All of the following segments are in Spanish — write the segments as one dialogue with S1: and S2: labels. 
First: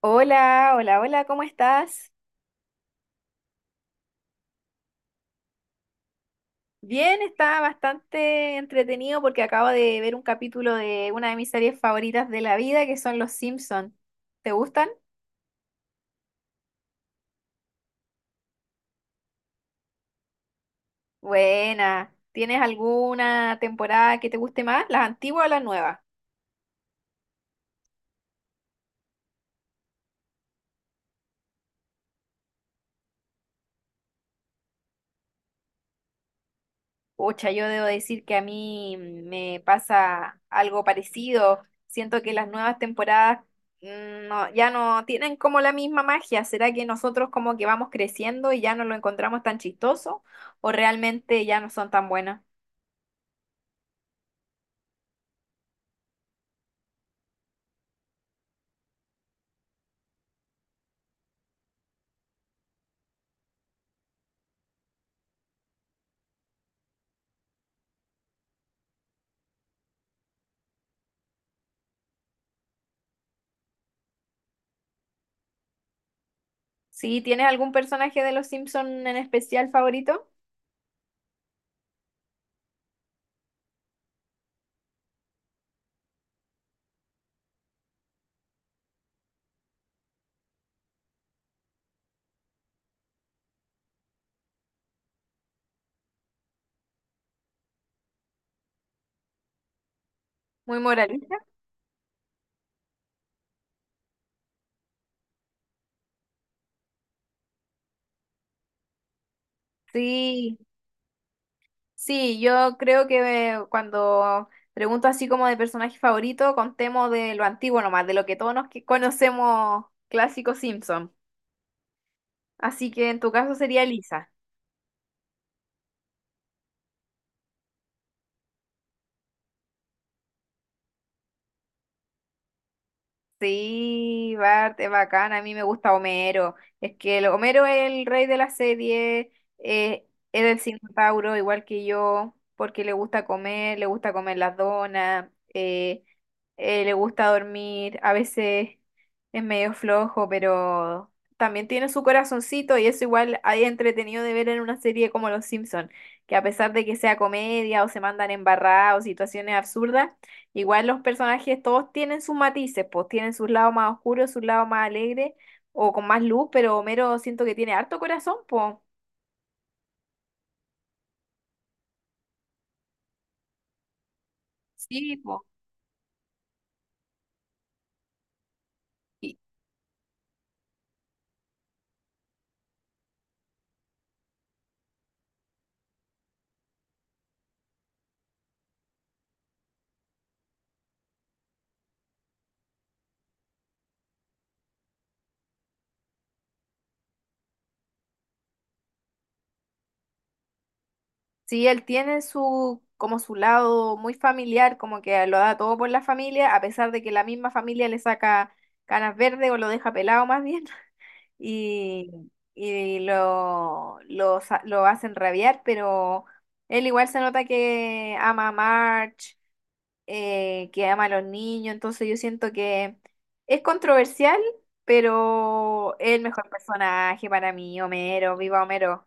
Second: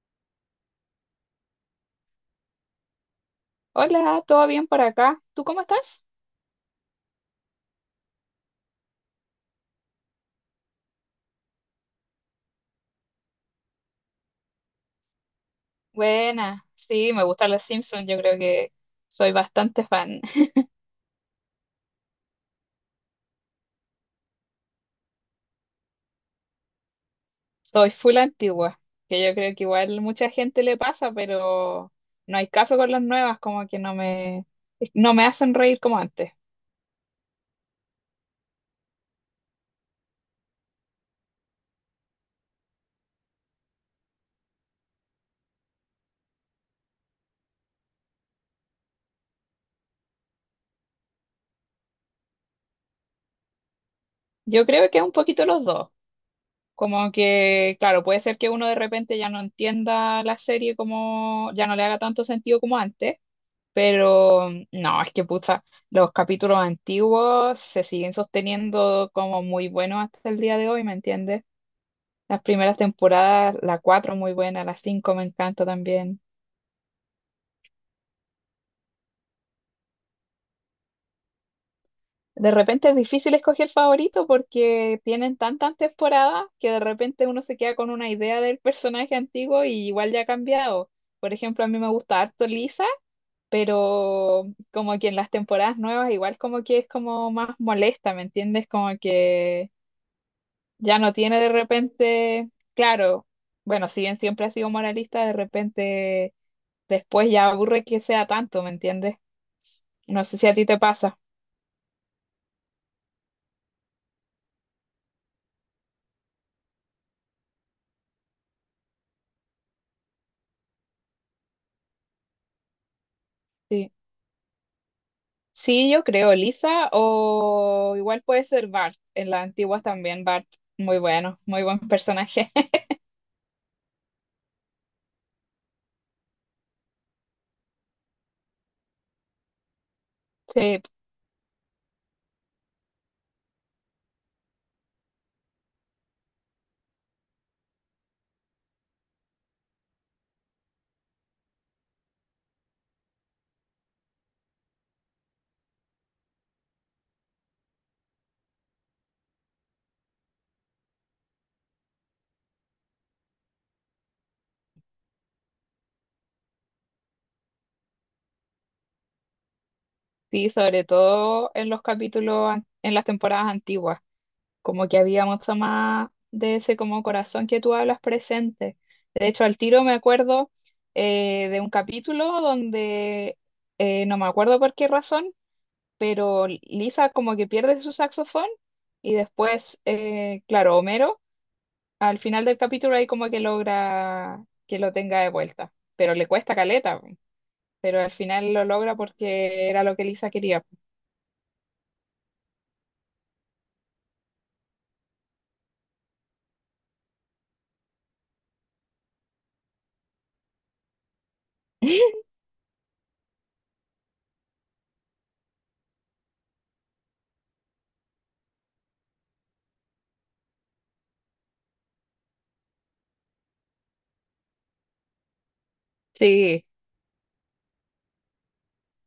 S1: Hola, hola, hola, ¿cómo estás?
S2: Hola, ¿todo bien por acá? ¿Tú cómo estás?
S1: Bien, está bastante entretenido porque acabo de ver un capítulo de una de mis series favoritas de la vida, que son Los Simpson. ¿Te gustan?
S2: Buena, sí, me gustan los Simpsons, yo creo que soy bastante fan.
S1: Buena. ¿Tienes alguna temporada que te guste más? ¿Las antiguas o las nuevas?
S2: Soy full antigua, que yo creo que igual mucha gente le pasa, pero no hay caso con las nuevas, como que no me hacen reír como antes.
S1: Pucha, yo debo decir que a mí me pasa algo parecido. Siento que las nuevas temporadas no, ya no tienen como la misma magia. ¿Será que nosotros como que vamos creciendo y ya no lo encontramos tan chistoso o realmente ya no son tan buenas?
S2: Yo creo que es un poquito los dos, como que, claro, puede ser que uno de repente ya no entienda la serie como, ya no le haga tanto sentido como antes. Pero no, es que pucha, los capítulos antiguos se siguen sosteniendo como muy buenos hasta el día de hoy, ¿me entiendes? Las primeras temporadas, la 4 muy buena, la 5 me encanta también.
S1: Sí, ¿tienes algún personaje de los Simpson en especial favorito?
S2: De repente es difícil escoger favorito porque tienen tantas temporadas que de repente uno se queda con una idea del personaje antiguo y igual ya ha cambiado. Por ejemplo, a mí me gusta harto Lisa, pero como que en las temporadas nuevas igual como que es como más molesta, ¿me entiendes? Como que
S1: Muy
S2: ya no
S1: moralista.
S2: tiene de repente, claro, bueno, si bien siempre ha sido moralista, de repente después ya aburre que sea tanto, ¿me entiendes? No sé si a
S1: Sí.
S2: ti te pasa.
S1: Sí, yo creo que cuando pregunto así como de personaje favorito, contemos de lo antiguo nomás, de lo que todos conocemos, clásico Simpson. Así que en tu caso sería
S2: Sí,
S1: Lisa.
S2: sí, yo creo, Lisa, o igual puede ser Bart, en las antiguas también Bart, muy bueno, muy buen personaje.
S1: Sí, Bart es bacán, a mí me gusta Homero. Es que Homero es el rey de la serie, eh, es el
S2: Sí,
S1: centauro, igual que yo, porque le gusta comer las donas, le gusta dormir, a veces es medio flojo, pero también tiene su corazoncito y eso igual hay entretenido de ver en una serie como Los Simpson, que a pesar de que sea comedia o se mandan embarrados, situaciones absurdas, igual los personajes todos tienen sus matices, pues tienen sus lados más oscuros, sus lados más alegres o con más luz, pero Homero siento que tiene harto corazón, pues.
S2: sí, sobre todo en los capítulos, en las temporadas antiguas, como que
S1: Sí,
S2: había
S1: pues.
S2: mucho más de ese como corazón que tú hablas presente. De
S1: Y
S2: hecho, al tiro me acuerdo de un capítulo donde no me acuerdo por qué razón, pero Lisa como que pierde su saxofón y después, claro, Homero al final del capítulo ahí como que logra que lo tenga de vuelta, pero le cuesta caleta, po. Pero al final lo logra porque era lo que Lisa quería.
S1: sí, él tiene su como su lado muy familiar, como que lo da todo por la familia, a pesar de que la misma familia le saca canas verdes o lo deja pelado más bien y, lo hacen rabiar, pero él igual se nota que ama a Marge, que ama a los niños, entonces yo siento que es controversial, pero es el mejor
S2: Sí.
S1: personaje para mí, Homero, viva Homero.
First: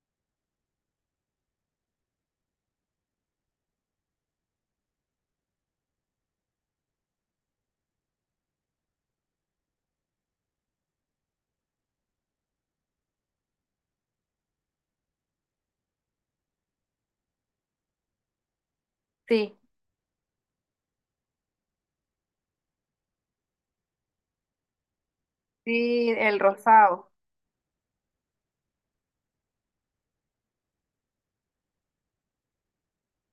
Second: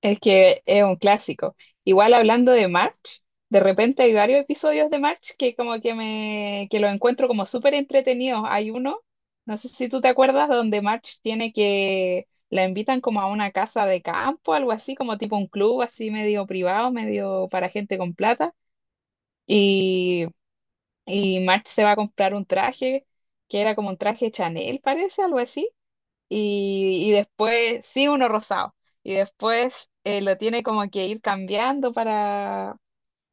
S2: Es que es un clásico. Igual hablando de March, de repente hay varios episodios de March que como que lo encuentro como súper entretenidos. Hay uno, no sé si tú te acuerdas, donde March tiene que la invitan como a una casa de campo, algo así, como tipo un club así medio privado, medio para gente con plata.
S1: Sí,
S2: Y, y March se va a comprar un traje que era como un traje Chanel, parece, algo así,
S1: sí, el
S2: y
S1: rosado.
S2: después, sí, uno rosado. Y después lo tiene como que ir cambiando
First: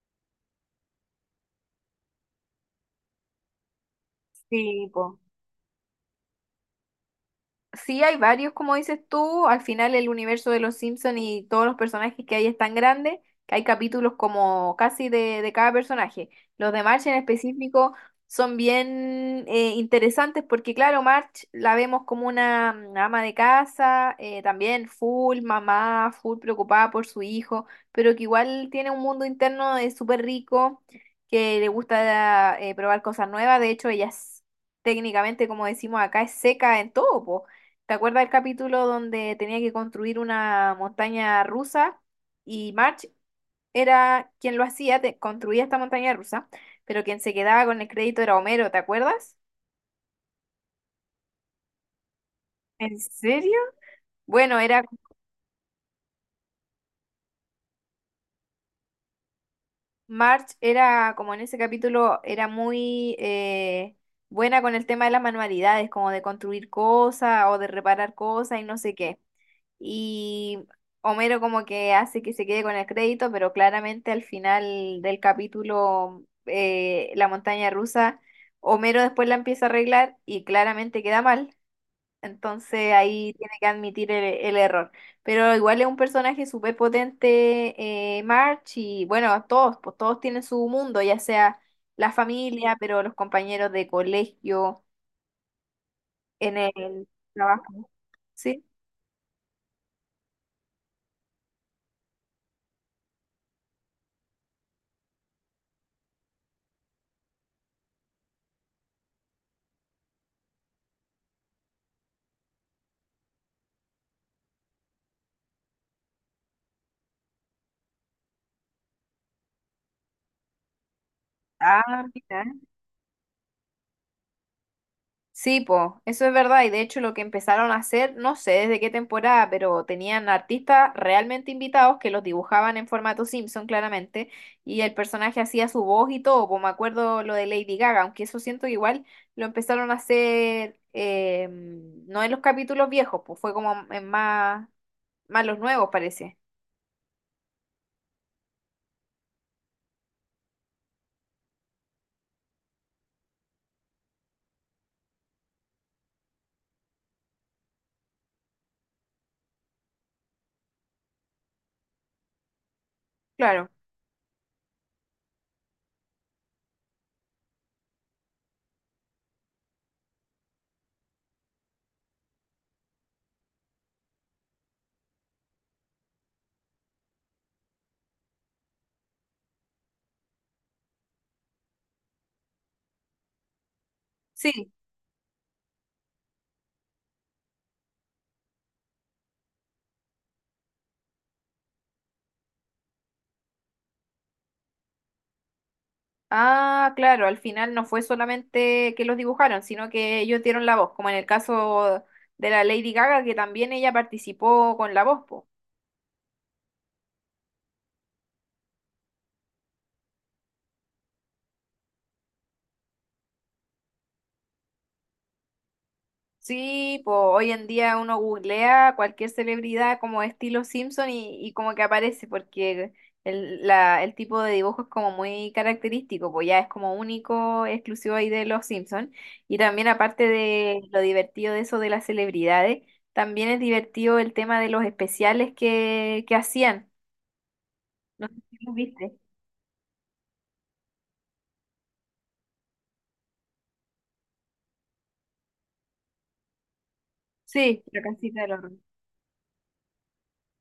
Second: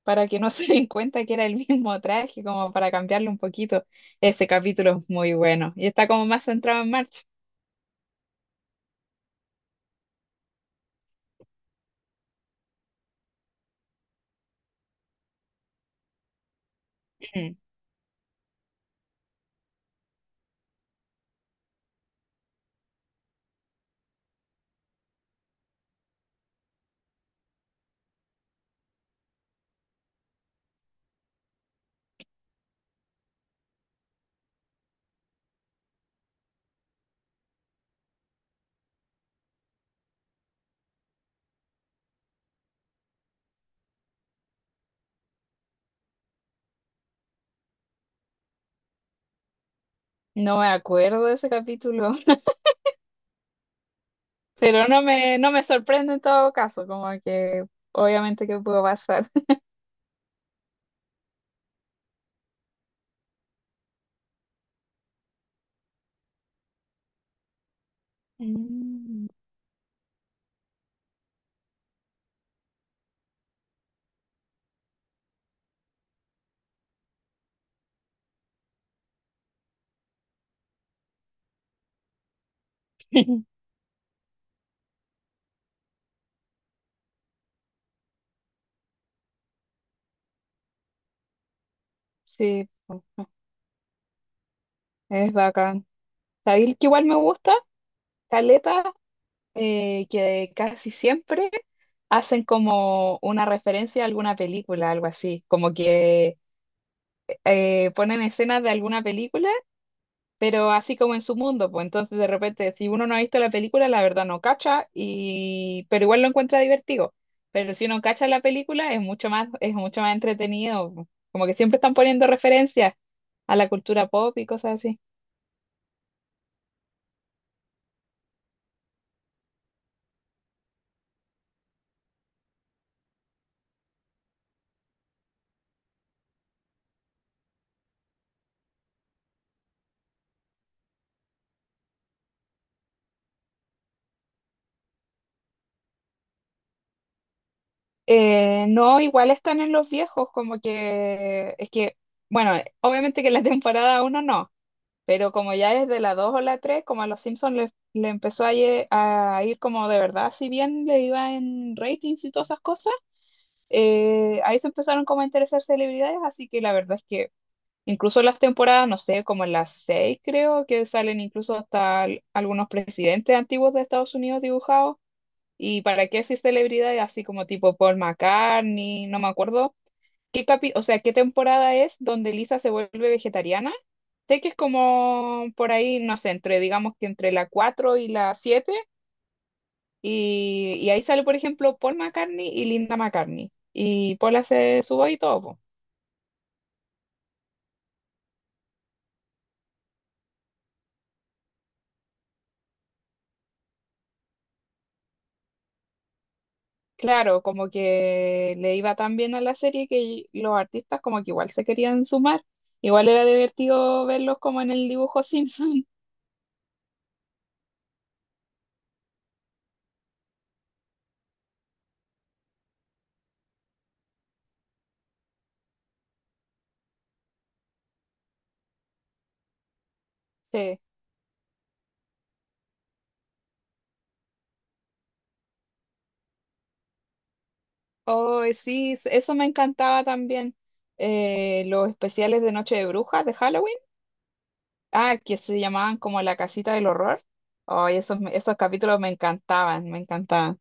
S2: para que no se den cuenta que era el mismo traje, como para cambiarlo un poquito. Ese
S1: Sí,
S2: capítulo es
S1: po.
S2: muy bueno. Y está como más centrado en March.
S1: Sí, hay varios, como dices tú. Al final el universo de los Simpsons y todos los personajes que hay es tan grande que hay capítulos como casi de cada personaje. Los de Marge en
S2: Mm.
S1: específico son bien interesantes porque, claro, Marge la vemos como una ama de casa, también full mamá, full preocupada por su hijo, pero que igual tiene un mundo interno súper rico, que le gusta probar cosas nuevas. De hecho, ella es técnicamente, como decimos acá, es seca en todo, po. ¿Te acuerdas del capítulo donde tenía que construir una montaña rusa y March era quien lo hacía, construía esta montaña rusa, pero quien se quedaba con el crédito era Homero, te acuerdas?
S2: No me acuerdo de ese capítulo,
S1: ¿En serio? Bueno, era,
S2: pero no me sorprende en todo caso, como que obviamente que pudo pasar.
S1: March era como en ese capítulo era muy buena con el tema de las manualidades, como de construir cosas o de reparar cosas y no sé qué.
S2: Mm.
S1: Y Homero como que hace que se quede con el crédito, pero claramente al final del capítulo, la montaña rusa, Homero después la empieza a arreglar y claramente queda mal. Entonces ahí tiene que admitir el error. Pero igual es un personaje súper potente, March, y bueno, todos, pues todos tienen su mundo, ya sea la
S2: Sí,
S1: familia, pero
S2: po,
S1: los compañeros de colegio,
S2: es bacán.
S1: en
S2: ¿Sabéis que igual
S1: el
S2: me gusta?
S1: trabajo. ¿Sí?
S2: Caleta que casi siempre hacen como una referencia a alguna película, algo así, como que ponen escenas de alguna película, pero así como en su mundo, pues entonces de repente si uno no ha visto la película, la verdad no cacha, y pero igual lo encuentra divertido, pero si uno cacha la película es mucho más entretenido, como que siempre están
S1: Ah,
S2: poniendo
S1: mira.
S2: referencias a la cultura pop y cosas así.
S1: Sí, po, eso es verdad. Y de hecho lo que empezaron a hacer, no sé desde qué temporada, pero tenían artistas realmente invitados que los dibujaban en formato Simpson, claramente, y el personaje hacía su voz y todo, po, me acuerdo lo de Lady Gaga, aunque eso siento que igual lo empezaron a hacer no en los capítulos viejos, pues fue como en más, más los nuevos, parece.
S2: No, igual están en los viejos, como que es que, bueno, obviamente que en la temporada uno no, pero como ya es de la 2 o la 3 como a los Simpsons le empezó a ir como de verdad, si bien le iba en ratings y todas esas cosas,
S1: Claro.
S2: ahí se empezaron como a interesar celebridades, así que la verdad es que incluso las temporadas, no sé, como en las 6 creo, que salen incluso hasta algunos presidentes antiguos de Estados Unidos dibujados. ¿Y para qué así celebridades así como tipo Paul McCartney? No me acuerdo. ¿Qué o sea, qué temporada es donde Lisa se vuelve vegetariana? Sé que es
S1: Sí.
S2: como por ahí, no sé, entre, digamos que entre la 4 y la siete. Y ahí sale, por ejemplo, Paul McCartney y Linda McCartney. Y Paul hace su voz y todo, po.
S1: Ah, claro, al final no fue solamente que los dibujaron, sino que ellos dieron la voz, como en el caso de la Lady Gaga, que también ella participó con la voz, po.
S2: Claro, como que le iba tan bien a la serie que los artistas como que igual se querían sumar. Igual era divertido verlos como en el dibujo Simpson.
S1: Sí, pues hoy en día uno googlea cualquier celebridad como estilo Simpson y como que aparece, porque el tipo de dibujo es como muy característico, pues ya es como único, exclusivo ahí de los Simpson. Y también aparte
S2: Sí.
S1: de lo divertido de eso de las celebridades. También es divertido el tema de los especiales que hacían. No sé
S2: Oh,
S1: si lo
S2: sí,
S1: viste.
S2: eso me encantaba también. Los especiales de Noche de Brujas de Halloween. Ah, que se llamaban como La Casita del Horror.
S1: Sí,
S2: Oh,
S1: la
S2: esos,
S1: casita del
S2: esos
S1: horror.
S2: capítulos me encantaban, me encantaban.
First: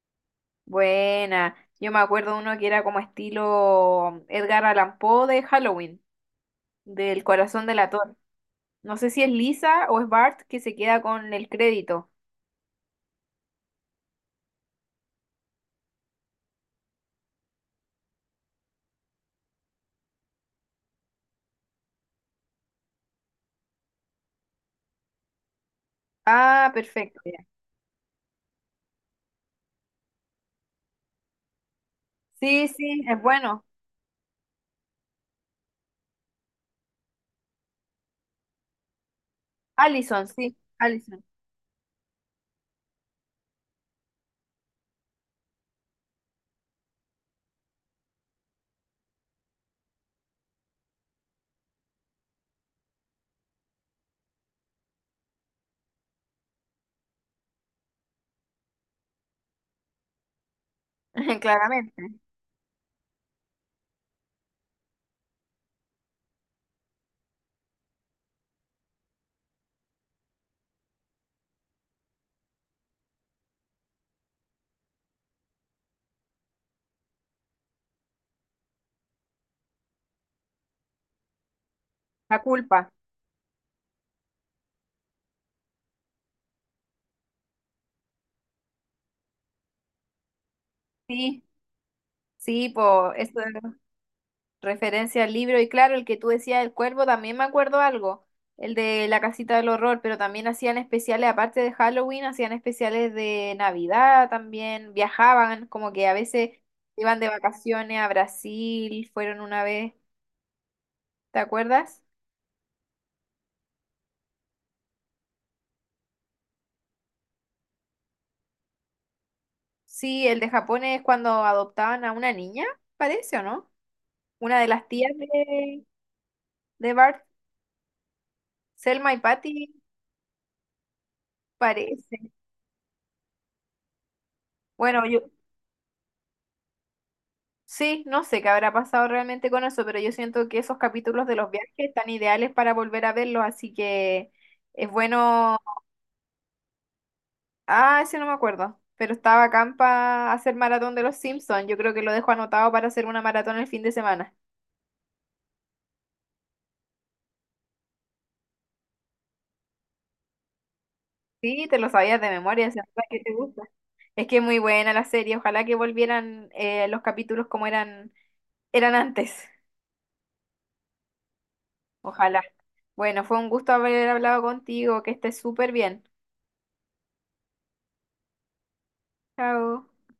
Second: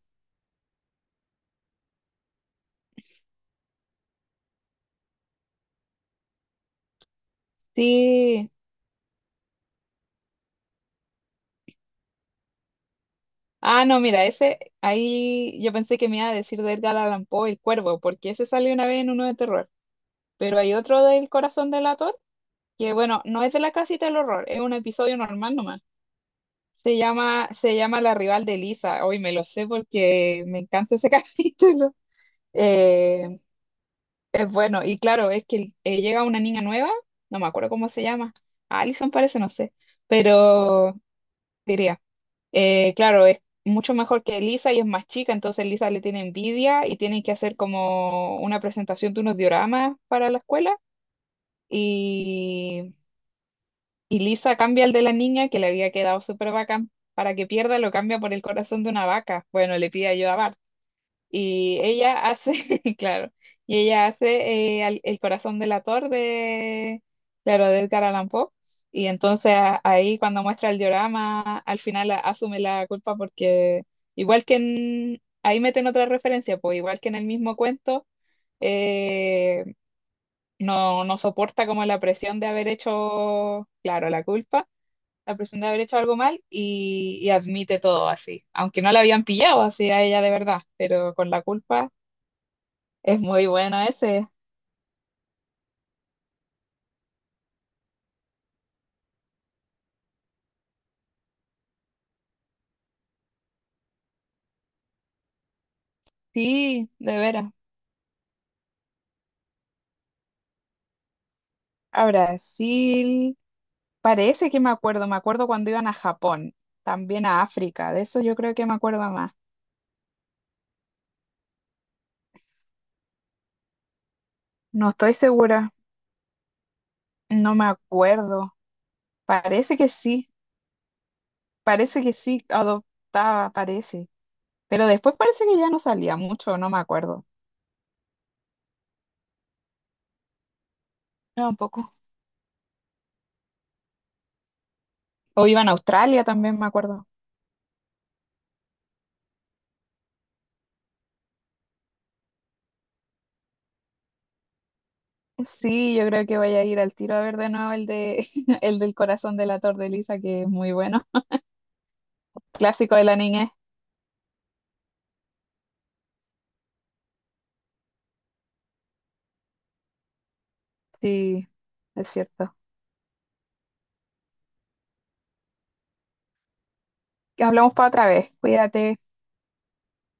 S1: Buena. Yo me acuerdo uno que era como estilo Edgar Allan Poe de Halloween, del corazón del ator.
S2: Sí.
S1: No sé si es Lisa o es Bart que se queda con el crédito.
S2: Ah, no, mira, ese, ahí yo pensé que me iba a decir de Edgar Allan Poe, El Cuervo, porque ese salió una vez en uno de terror. Pero hay otro del Corazón del Ator, que bueno, no es de La Casita del Horror, es un episodio normal nomás.
S1: Ah,
S2: Se
S1: perfecto, ya.
S2: llama, se llama La Rival de Lisa. Hoy me lo sé porque me encanta ese capítulo.
S1: Sí, sí, es
S2: Eh,
S1: bueno.
S2: es bueno, y claro, es que llega una niña nueva, no me acuerdo cómo se llama, Alison parece, no sé,
S1: Allison, sí,
S2: pero
S1: Allison.
S2: diría, claro, es mucho mejor que Lisa y es más chica, entonces Lisa le tiene envidia y tienen que hacer como una presentación de unos dioramas para la escuela y, y Lisa cambia el de la niña que le había quedado súper bacán, para que pierda lo cambia por el corazón de una vaca, bueno, le pide ayuda a Bart. Y
S1: Claramente.
S2: ella hace, claro, y ella hace corazón del ator de, claro, de Edgar Allan Poe. Y entonces ahí cuando muestra el diorama, al final asume la culpa porque igual que en, ahí meten otra referencia, pues igual que en el mismo cuento, eh, no soporta como la presión
S1: La
S2: de haber
S1: culpa.
S2: hecho, claro, la culpa, la presión de haber hecho algo mal y admite todo así, aunque no la habían pillado así a ella de verdad, pero con la
S1: Sí,
S2: culpa.
S1: sí, po,
S2: Es
S1: eso.
S2: muy bueno ese.
S1: Referencia al libro, y claro, el que tú decías del cuervo, también me acuerdo algo, el de la casita del horror, pero también hacían especiales, aparte de Halloween, hacían especiales de Navidad también, viajaban, como que a veces
S2: Sí, de
S1: iban de
S2: veras.
S1: vacaciones a Brasil, fueron una vez, ¿te acuerdas?
S2: A Brasil. Parece que me acuerdo. Me acuerdo cuando iban a Japón. También a África. De eso yo creo que me acuerdo más.
S1: Sí, el de Japón es cuando adoptaban a una niña, parece, ¿o no? Una de las
S2: No
S1: tías
S2: estoy segura.
S1: de Bart,
S2: No me acuerdo.
S1: Selma y Patty,
S2: Parece que sí. Parece que
S1: parece.
S2: sí. Adoptaba, parece. Pero
S1: Bueno,
S2: después
S1: yo,
S2: parece que ya no salía mucho. No me acuerdo.
S1: sí, no sé qué habrá pasado realmente con eso, pero yo siento que esos capítulos de
S2: No,
S1: los
S2: un
S1: viajes
S2: poco.
S1: están ideales para volver a verlos, así que es
S2: O
S1: bueno.
S2: iban a Australia también, me acuerdo.
S1: Ah, ese no me acuerdo, pero estaba acá para hacer maratón de los Simpsons. Yo creo que lo dejo anotado para hacer una maratón el fin de semana.
S2: Sí, yo creo que voy a ir al tiro a ver de nuevo el de el del corazón de la torre de Lisa, que es muy bueno.
S1: Sí, te lo sabías de memoria, es
S2: Clásico
S1: verdad
S2: de la
S1: que te
S2: niñez.
S1: gusta. Es que es muy buena la serie, ojalá que volvieran los capítulos como eran, eran antes.
S2: Sí, es
S1: Ojalá.
S2: cierto.
S1: Bueno, fue un gusto haber hablado contigo, que estés súper bien.
S2: Hablamos para otra vez. Cuídate.
S1: Chao.